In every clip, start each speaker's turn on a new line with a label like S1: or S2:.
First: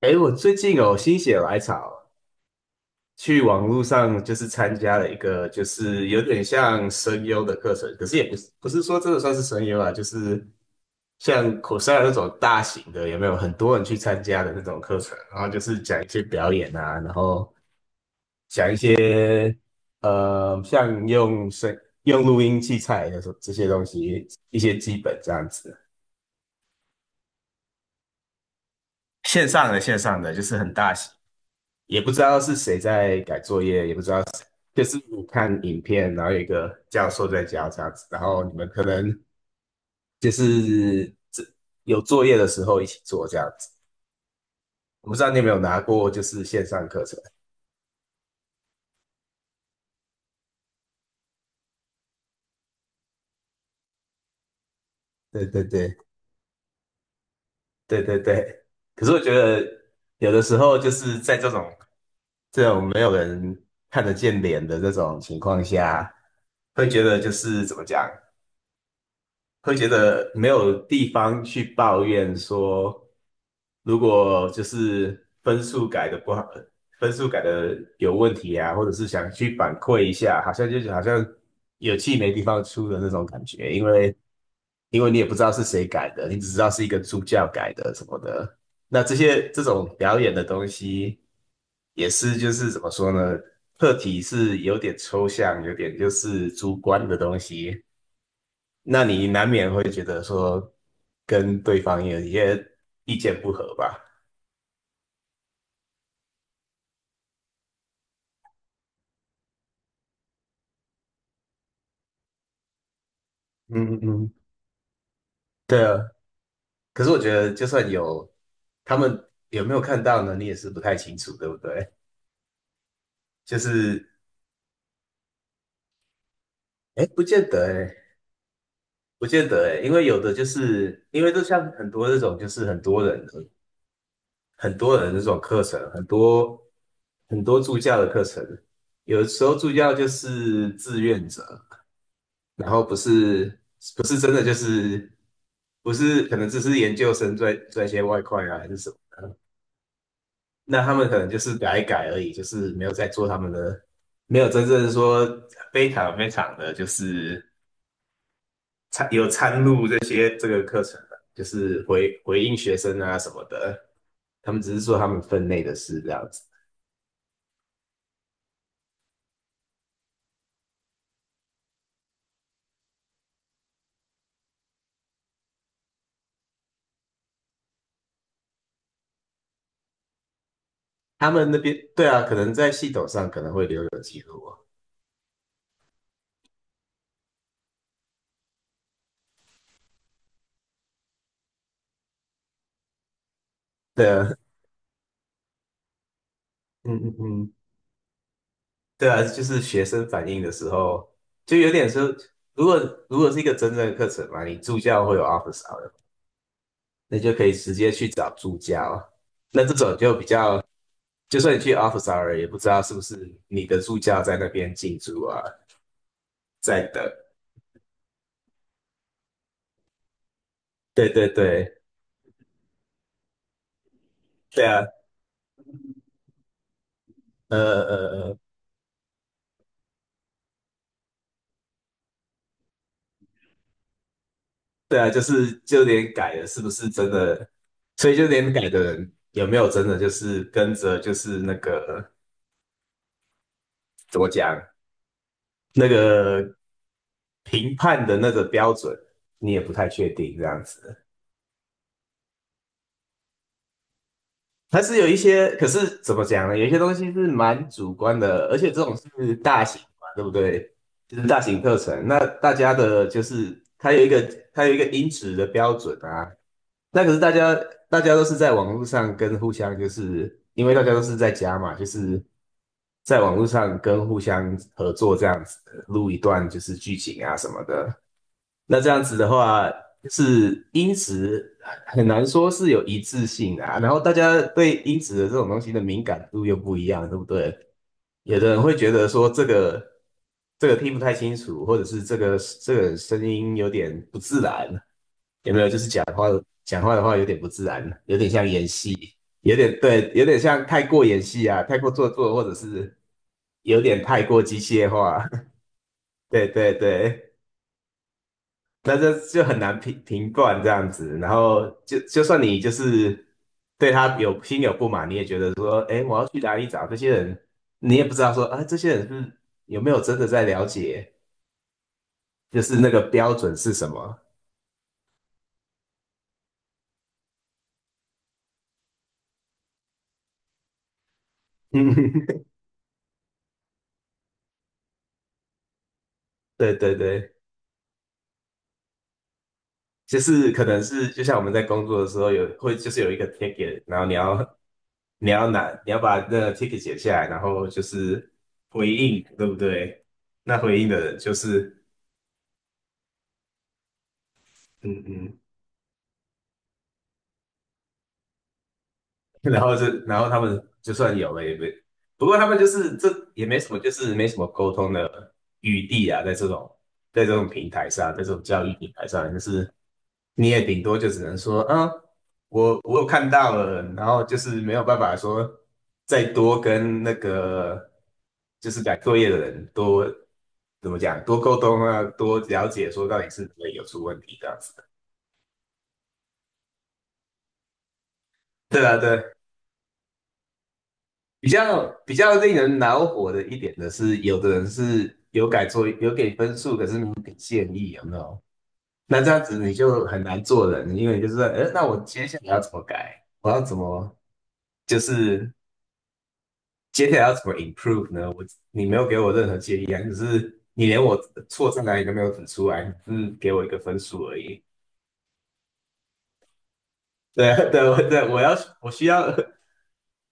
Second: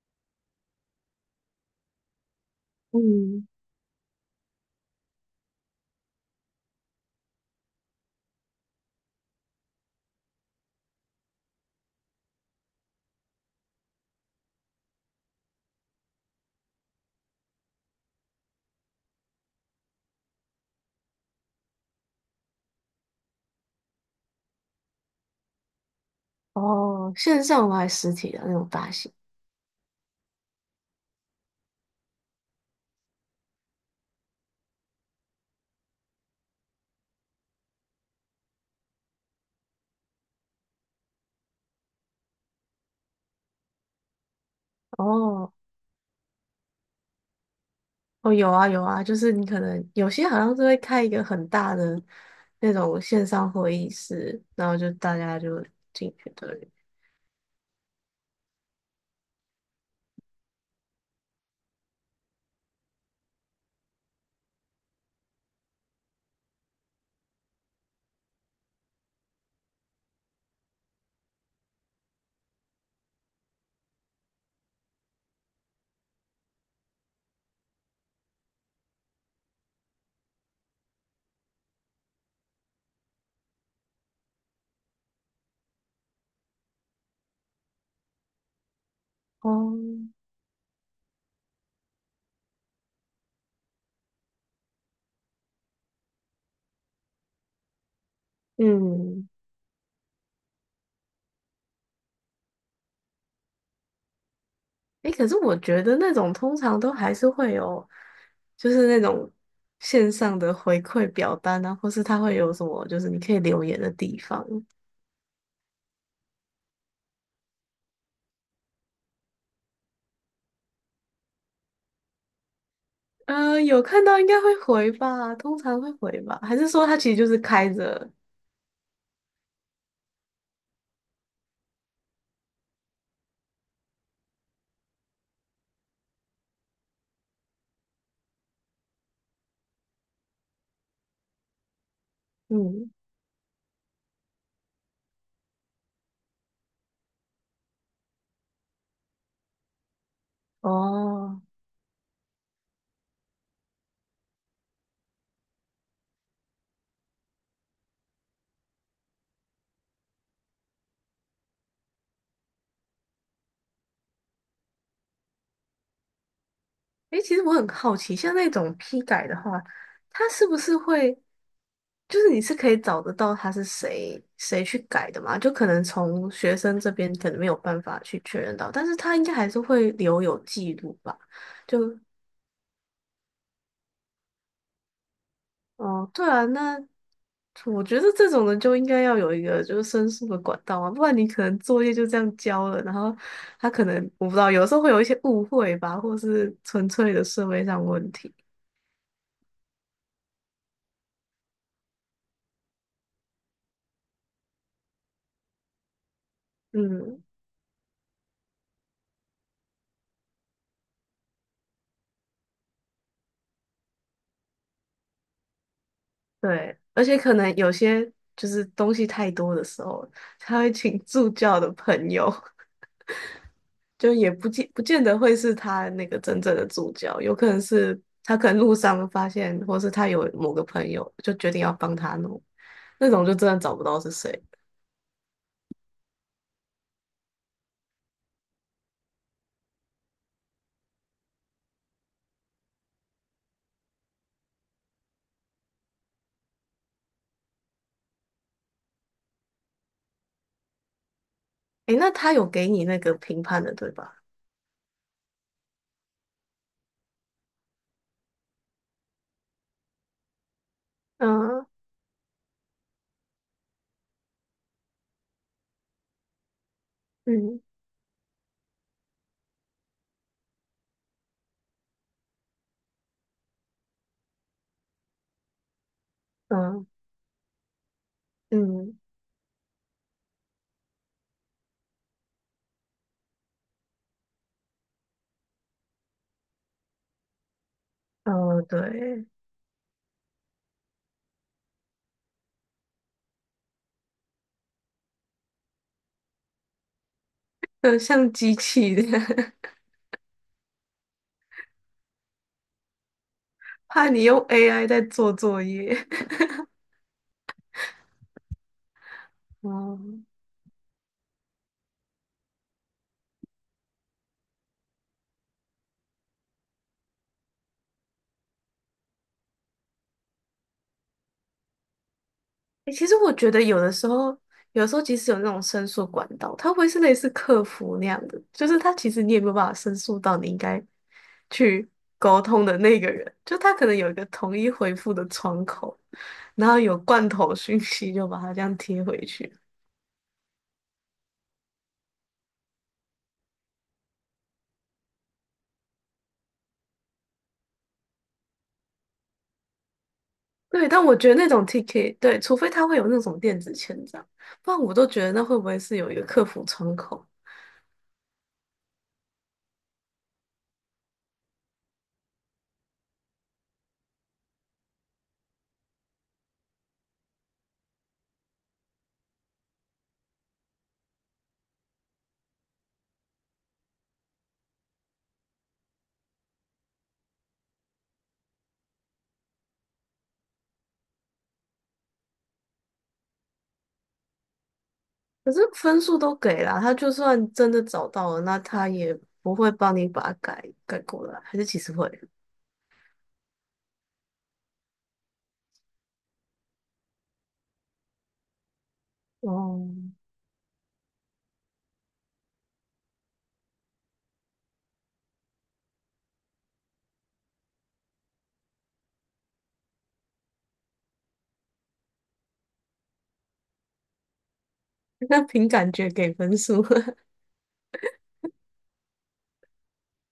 S1: 哎，我最近有心血来潮，去
S2: 嗯。
S1: 网络上就是参加了一个，就是有点像声优的课程，可是也不是说真的算是声优啊，就是像 Coursera 那种大型的，有没有很多人去参加的那种课程？然后就是讲一些表演啊，然后讲一些像用录音器材的这些东西，一些基本这样子。
S2: 哦，线上还是实体的那种发型？
S1: 线上的线上的就是很大型，也不知道是谁在改作业，也不知道谁就是你看影片，然后有一个教授在教这样子，然后你们可能就是这有作业的时候一起做这样子。我不知道你有没
S2: 哦，
S1: 有拿过就是线上课程？
S2: 哦，有啊有啊，就是你可能有些好像是会开一个很大的那种线上会议室，然后就大家
S1: 对
S2: 就
S1: 对对
S2: 进去对。
S1: 对对对。可是我觉得有的时候就是在这种没有人看得见脸的这种情况下，会觉得就是怎么讲，会觉得没有地方去抱怨说，如果就是分数改的不好，分数改的有问题啊，或者是想去反馈一下，好像就是好像有气没地方出的那种感觉，因为你也不知道是谁改的，你只知道是一个助教改的什么的。那这些这
S2: 哦。
S1: 种表演的东西，也是就是怎么说呢？课题是有点抽象，有点就是主观的东西。那你
S2: 嗯，
S1: 难免会觉得说跟对方有一些意见不合吧？
S2: 诶，可是我觉得那种通常都还是会有，就是那种线上的回馈表单啊，或是他会有什么，就是你可以留言的
S1: 嗯嗯
S2: 地
S1: 嗯，
S2: 方。
S1: 对啊，可是我觉得就算有，他们有没有看到呢？你也是不太清楚，对不对？就
S2: 嗯，有看
S1: 是，
S2: 到应该会回吧，通常会回吧，还是说他
S1: 哎，
S2: 其实
S1: 不
S2: 就是
S1: 见得，
S2: 开
S1: 哎，
S2: 着？
S1: 不见得，哎，因为有的就是因为就像很多这种，就是很多人的这种课程，很多很多助教的课程，有时候助教就是志愿者，然后
S2: 嗯。
S1: 不是不是真的就是不是可能只是研究生赚赚一些外快啊还是什么，那他们可能就
S2: 哦。
S1: 是改一改而已，就是没有在做他们的，没有真正说非常非常的就是参有参入这些这个课程的，就是回应学生啊什么的，他们只是做他们分内的事这样子。
S2: 诶，其实我很好奇，像那种批改的话，他是不是会，就是你是可以找得到他是谁谁去改的嘛？就可能从学生这边可能没有办法去确认到，但是他应该还是会留有记录吧？
S1: 他们那边
S2: 就，
S1: 对啊，可能在系统上可能会留有记录啊。
S2: 哦，对啊，那我觉得这种人就应该要有一个就是申诉的管道啊，不然你可能作业就这样交了，然后他可能
S1: 对
S2: 我
S1: 啊，
S2: 不知道，有时候会有一些误会吧，或是纯
S1: 嗯
S2: 粹
S1: 嗯
S2: 的社
S1: 嗯。
S2: 会上问题。
S1: 对啊，就是学生反映的时候，就有点说，如果如果是一个真正的课程嘛，你助教会有 office hour，那
S2: 嗯，
S1: 就可以直接去找助教啊。那这种就比较，就算你去 office hour，也不知道是不是你的助教在那边进驻啊，
S2: 对，
S1: 在等。
S2: 而且可能有些就是东西太多的时候，他会请
S1: 对对
S2: 助教的
S1: 对，
S2: 朋友，就也不
S1: 对
S2: 见
S1: 啊，
S2: 不见得会是他那个真正的助教，有可
S1: 呃
S2: 能是
S1: 呃
S2: 他
S1: 呃，
S2: 可能路上发现，或是他有某个朋友就决定要帮他弄，那种就真的找不到是谁。
S1: 对啊，就是就连改了是不是真的，所以就连改的人有没有真的就是跟着就是那个怎么讲？那个评判的那个标准，你也不太确定这样子。
S2: 诶，那他有给你那个评判的，对吧？
S1: 它是有一些，可是怎么讲呢？有一些东西是蛮主观的，而且这种是大型嘛，对不对？就是大型
S2: 嗯
S1: 课程，那大家的就是它有一个音质的标准啊，那可是
S2: 嗯
S1: 大家都是在网络上跟互相，就是因为大家都是在家嘛，就是在网络上跟互相合作这样子录一段就是
S2: 嗯
S1: 剧情啊什么的。那这
S2: 嗯
S1: 样子的话，是音质很难说是有一致性啊。然后大家对音质的这种东西的敏感度又不一样，对不对？有的人
S2: 嗯，
S1: 会觉得
S2: 对，
S1: 说这个听不太清楚，或者是这个声音有点不自然，有没有？就是讲话的话有点不自
S2: 就
S1: 然，有点
S2: 像
S1: 像
S2: 机
S1: 演
S2: 器的，
S1: 戏，有点对，有点像太过演戏啊，太过做作，或者是有 点
S2: 怕
S1: 太
S2: 你用
S1: 过机
S2: AI
S1: 械
S2: 在
S1: 化。
S2: 做 作业。
S1: 对对对，那这就很 难
S2: 哦，
S1: 评断这样子。然后就算你就是对他有心有不满，你也觉得说，哎，我要去哪里找这些人？你也不知道说，啊，这些人是不是有没有真的在了解，就是那
S2: 欸
S1: 个
S2: 其实我
S1: 标
S2: 觉
S1: 准
S2: 得
S1: 是
S2: 有
S1: 什
S2: 的时
S1: 么？
S2: 候，有的时候即使有那种申诉管道，它会是类似客服那样的，就是它其实你也没有办法申诉到你应该 去
S1: 嗯，
S2: 沟通的那个人，就他可能有一个统一回复的窗口，然
S1: 对
S2: 后
S1: 对
S2: 有罐
S1: 对。
S2: 头讯息就把它这样贴回去。
S1: 就是可能是就像我们在工作的时候有会就是有一个 ticket，然后你要把那个 ticket 写下来，然后就是回应，对不对？那回
S2: 对，
S1: 应的
S2: 但我
S1: 人
S2: 觉
S1: 就
S2: 得那种 t
S1: 是
S2: k 对，除非他会有那种电子签章，不然我
S1: 嗯
S2: 都觉得
S1: 嗯
S2: 那会不会是有一个客服窗口？
S1: 然后是，然后他们就算有了也没，不过他们就是这也没什么，就是没什么沟通的余地啊，在这种平台上，在这种教育平台上，就是你也顶多就只能说，嗯，我有看到了，然后就是没有办法说再多跟那个就是改作业的人多怎么讲，多沟通啊，多了解说到底是哪里有出问题这样子的。
S2: 可是分数都给了，他就算真的找到了，那
S1: 对
S2: 他
S1: 啊，
S2: 也
S1: 对，
S2: 不会帮你把它改改过来，还是其实会？
S1: 比较令人恼火的一点的是，有的人是有改作有给分数，可是没有给建议，有没有？那这样子你
S2: 哦。
S1: 就很难做人，因为你就是说，那我接下来要怎么改？我要怎么就是接下来要怎么 improve 呢？你没有给我任何建议啊，只是你连我错在哪里都没有指出来，只是给我一个分数而已。
S2: 那凭感觉给分数。
S1: 对啊对啊对啊我要我需要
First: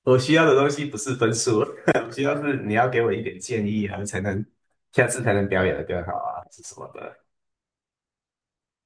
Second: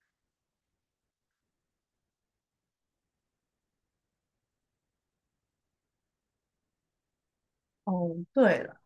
S1: 我需要的东西不是分数，我需要是你要给我一点建议，然后下次才能表演的更好啊，是什么的？
S2: 哦，对了。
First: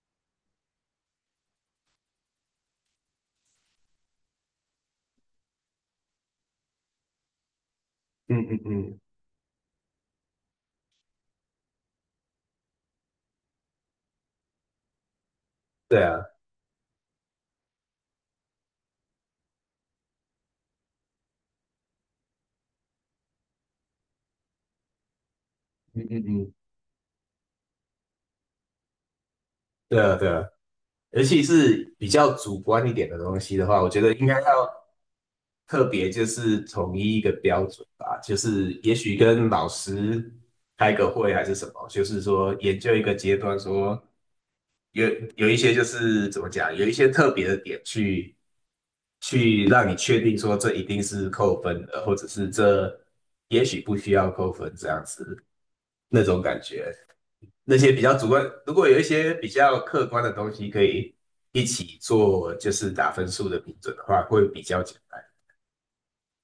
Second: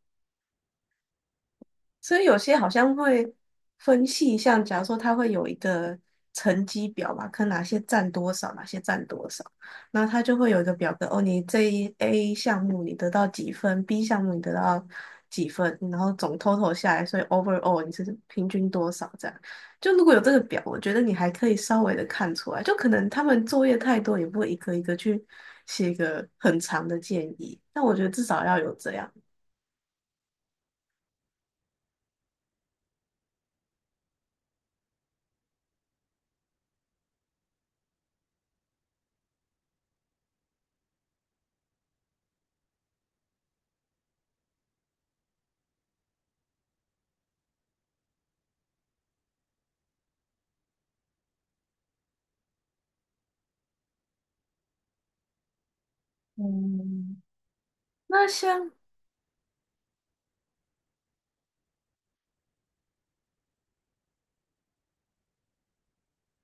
S2: 所以有些好像会分细项，假如说它会有一个成绩表嘛，看哪些占多
S1: 嗯
S2: 少，
S1: 嗯
S2: 哪些
S1: 嗯，
S2: 占多少，然后它就会有一个表格，哦，你这一 A 项目你得到几分，B 项目你得到几分，然
S1: 对
S2: 后
S1: 啊，
S2: 总 total 下来，所以 overall 你是平均多少这样。就如果有这个表，我觉得你还可以稍微的看出来，就可能他们作业太多，也不会一个一个去写一
S1: 嗯嗯
S2: 个
S1: 嗯，
S2: 很长的建议，但我觉得至少要有这样。
S1: 对啊对啊，尤其是比较主观一点的东西的话，我觉得应该要特别就是统一一个标准吧，就是也许跟老师开个会还是什么，就是说研究一个阶段说。有有一些就是怎么讲，有一些特别的点去让你确定说这一定是扣分的，或者是这也许不需要扣分这样子那种感觉。
S2: 嗯。
S1: 那些比较
S2: 那
S1: 主观，
S2: 像
S1: 如果有一些比较客观的东西可以一起做，就是打分数的评准的话，会比较简单，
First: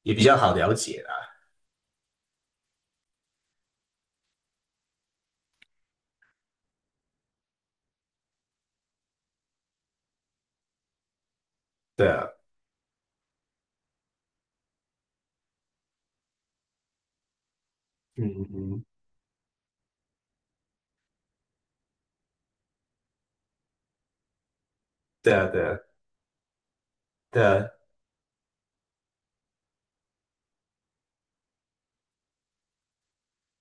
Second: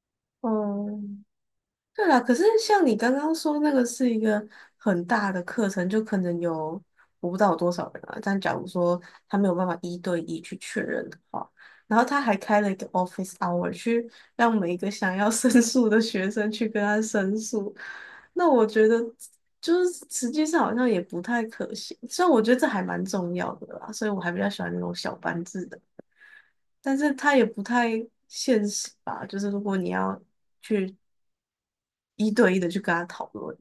S1: 也比较好了解
S2: 哦，
S1: 啦。
S2: 对啦，可是像你刚刚说那个是一个很大的课程，就可能有我不知道有多少人啊。但假如说他没有办法一对一去确认的话，然后
S1: 对
S2: 他
S1: 啊，
S2: 还开了一个 office hour 去让每一个想要申诉的学生去跟他申诉，
S1: 嗯嗯
S2: 那我
S1: 嗯，
S2: 觉得就是实际上好像也不太可行。虽然我觉得这还蛮重要的啦，所以我还比较喜欢那种小
S1: 对
S2: 班
S1: 啊对
S2: 制
S1: 啊
S2: 的。但是它
S1: 对
S2: 也不
S1: 啊
S2: 太现实吧？就是如果你要一对一的去跟他讨论。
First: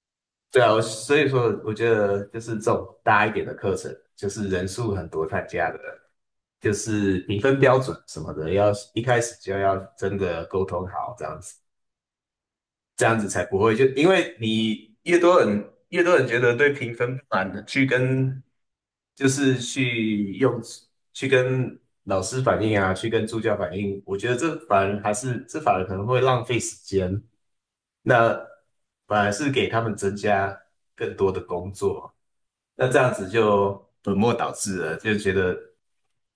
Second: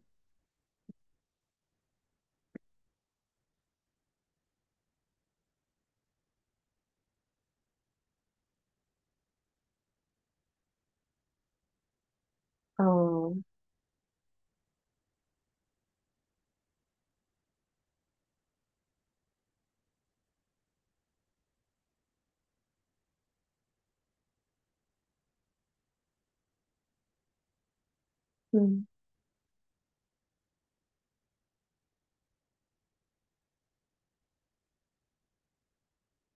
S1: 对啊，我所以说我觉得就是这种大一点的课程，就是人数很多参加的。就是评分标准什么的，要一开始就要真的沟通好，这样子，这样子
S2: 嗯
S1: 才不会就因为你越多人觉得对评分不满的，就是去用去跟老师反映啊，去跟助教反映，我觉得这反而还是这反而可能会浪费时间，那
S2: 嗯
S1: 反而是给他们增加更多的工作。那这样子就本末倒置了，就觉得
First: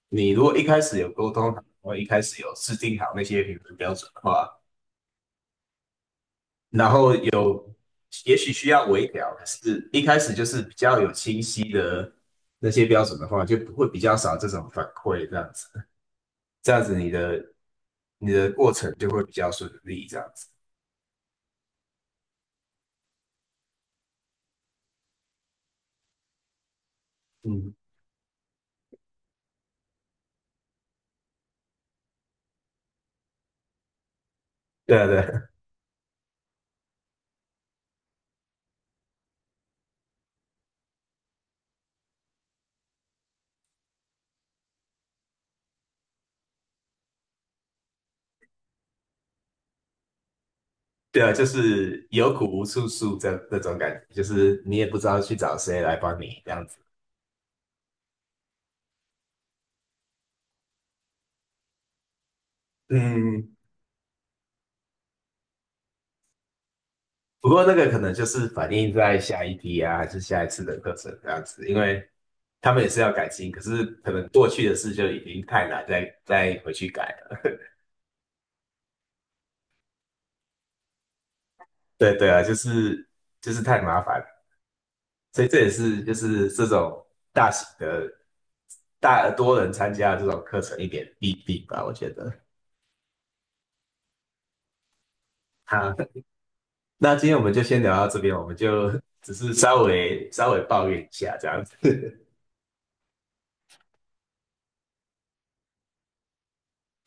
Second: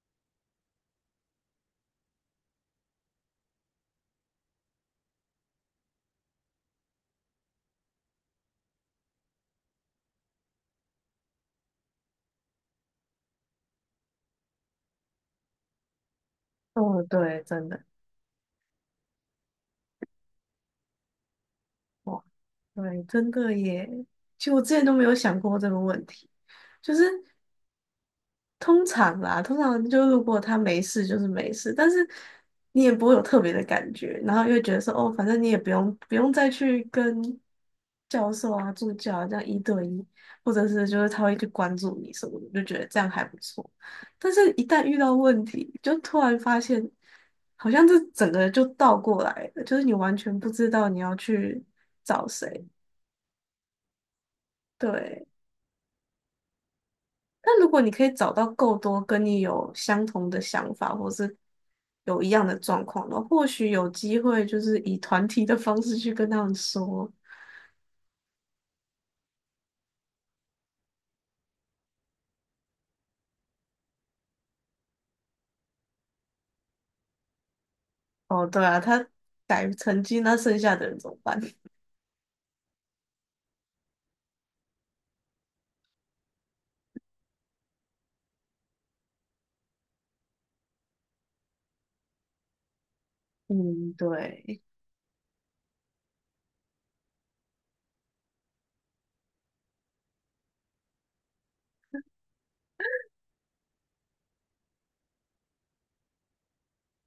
S1: 你如果一开始有沟通好，然后一开始有制定好那些评分标准的话，然后有也许需要微调，可是一开始就是比较有清晰的那些标准的话，就不会比较少这种反馈，这样子，这样子
S2: 哦，对，真的
S1: 你的过程就会比较顺利，这样子。
S2: 哇，对，真的耶。其实我之前都没有想过这个问题，就是
S1: 嗯
S2: 通常啦，通常就如果他没事就是没事，但是你也不会有特别的感觉，然后又觉得 说
S1: 对啊，
S2: 哦，
S1: 对
S2: 反正你
S1: 啊，
S2: 也不用再去跟教授啊、助教啊这样一对一，或者是就是他会去关注你什么的，就觉得这样还不错。但是，一旦遇到问题，就突然发现好像这整个就倒过来了，就是你完全不知道你要
S1: 对啊，就
S2: 去
S1: 是
S2: 找
S1: 有苦无
S2: 谁。
S1: 处诉这种感觉，就是你也不知道
S2: 对，
S1: 去找谁来帮你这样子。
S2: 那如果你可以找到够多跟你有相同的想法，或是有一样的状况那或
S1: 嗯，
S2: 许有机会就是以团体的方式去跟他们说。
S1: 不过那个可能就是反映在下一批啊，还是下一次的课程这样子，因为他们也是要改进，可是可能过去的事就已经太难再回去改了。
S2: 哦，对啊，他改成绩，那剩下的人怎么办？
S1: 对对啊，就是太麻烦了，所以这也是就是这种大型的大多人参加这种课程一点弊病吧，我觉得。
S2: 嗯，对。
S1: 好，那今天我们就先聊到这边，我们就只是稍微稍微抱怨一下这样子。